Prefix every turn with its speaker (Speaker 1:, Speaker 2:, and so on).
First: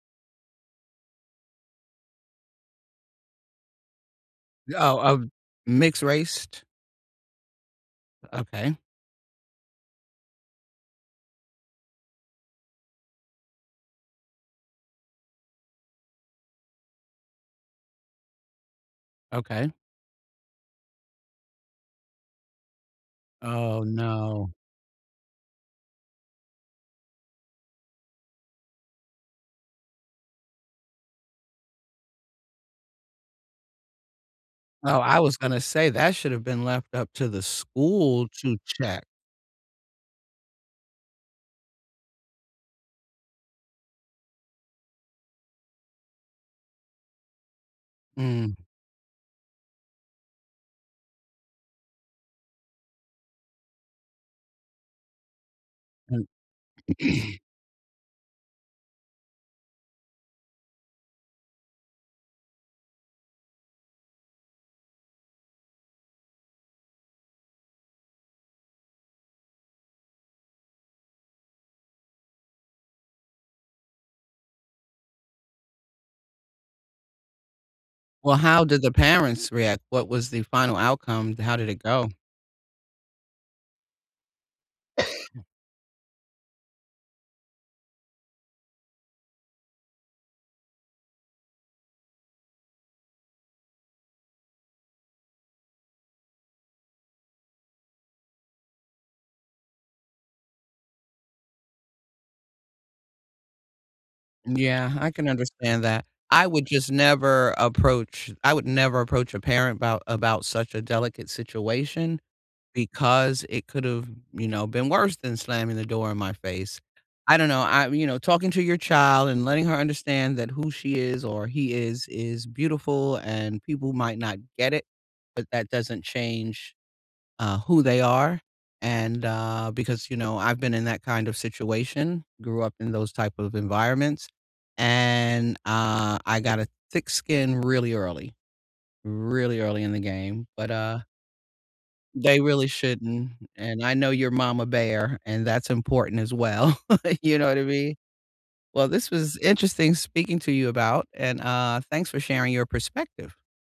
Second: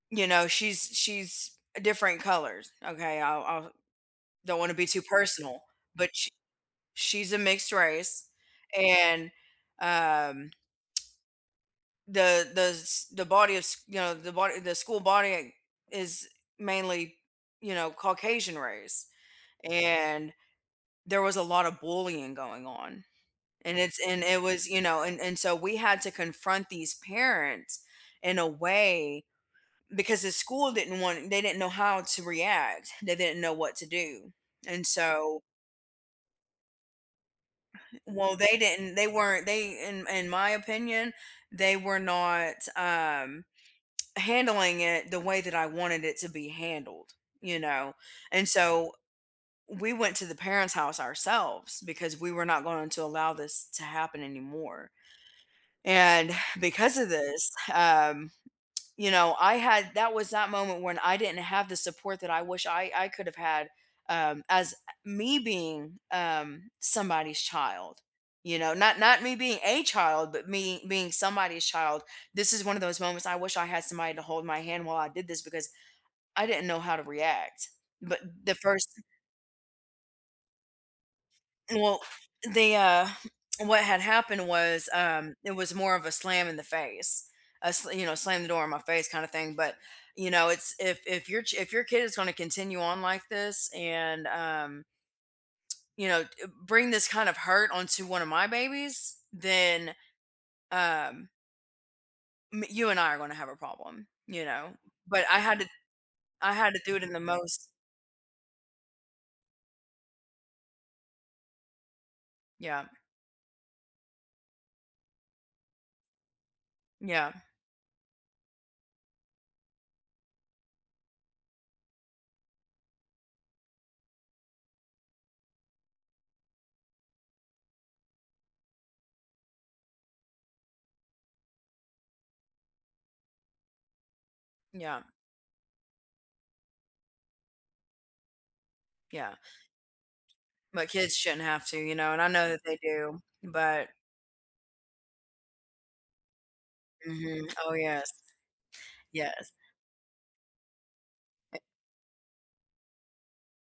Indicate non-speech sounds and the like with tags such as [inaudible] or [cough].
Speaker 1: You know, she's she's different colors, okay, I'll I'll don't wanna be
Speaker 2: Oh,
Speaker 1: too
Speaker 2: um,
Speaker 1: personal,
Speaker 2: mixed
Speaker 1: but she
Speaker 2: raced?
Speaker 1: she's a mixed race,
Speaker 2: Okay.
Speaker 1: and, um the the s the body is, you know, the body the school body, eh, is mainly, you know, Caucasian race,
Speaker 2: Okay.
Speaker 1: and there was a lotta bullying going on, and
Speaker 2: Oh,
Speaker 1: it's and it
Speaker 2: no.
Speaker 1: was, you know, and and so we had to confront these parents in a way because the school didn't want they didn't know how to react, they didn't know what to do, and
Speaker 2: Oh, I was
Speaker 1: so
Speaker 2: gonna say, that should've been left up to the school
Speaker 1: Well,
Speaker 2: to
Speaker 1: they didn't
Speaker 2: check.
Speaker 1: they weren't they, in in my opinion, they were not, um, handling it the way that I wanted it to be handled, you know, and
Speaker 2: Mm.
Speaker 1: so, we went to the parents' house ourselves because we were not going to allow this to happen anymore,
Speaker 2: Mm.
Speaker 1: and because of this, um, you know, I had that was that moment when I didn't have the support that I wish I I could've had, um, as, uh, me being, um, somebody's child, you know, not not me being a child, but me being somebody's child, this is one of those moments I wish I had somebody to hold my hand while I did this because I didn't know how to react, but
Speaker 2: Well,
Speaker 1: the
Speaker 2: how did
Speaker 1: first
Speaker 2: the parents react, what was the final outcome, how did it
Speaker 1: Well,
Speaker 2: go?
Speaker 1: they, uh what had happened was, um,
Speaker 2: [coughs]
Speaker 1: it was more of a slam in the face. A s you know, slam the door in my face kinda thing, but, you know, it's if if your ch if your kid is gonna continue on like this and, um you know, d bring this kind of hurt onto one of my babies, then, um me you and I are gonna have a problem, you know,
Speaker 2: Yeah, I
Speaker 1: but
Speaker 2: can
Speaker 1: I had to
Speaker 2: understand that, I
Speaker 1: I
Speaker 2: would
Speaker 1: had to
Speaker 2: just
Speaker 1: do it in the
Speaker 2: never
Speaker 1: most
Speaker 2: approach I would never approach a parent about about such a delicate situation,
Speaker 1: Yeah.
Speaker 2: because it could've, you now, been worse than slamming the door in my face.
Speaker 1: Yeah.
Speaker 2: I don't know, I you know, talking to your child and letting her understand that who she is or he is is beautiful, and people might not get it, but that doesn't change, uh, who they are, and, uh, because, you know, I've been in that kind of situation, grew up in those type of environments,
Speaker 1: Yeah.
Speaker 2: and, ah, I got a thick skin really early,
Speaker 1: Yeah.
Speaker 2: really early in the game, but,
Speaker 1: My
Speaker 2: uh
Speaker 1: kids shouldn't have to, you know, and I
Speaker 2: they
Speaker 1: know that
Speaker 2: really
Speaker 1: they do,
Speaker 2: shouldn't, and
Speaker 1: but
Speaker 2: I know you're momma bear and that's important as well, [chuckles] you know
Speaker 1: Mhm,
Speaker 2: what I
Speaker 1: oh,
Speaker 2: mean?
Speaker 1: yes.
Speaker 2: Well, this was
Speaker 1: Yes.
Speaker 2: interesting speaking to you about and,
Speaker 1: A
Speaker 2: uh, thanks for sharing your perspective.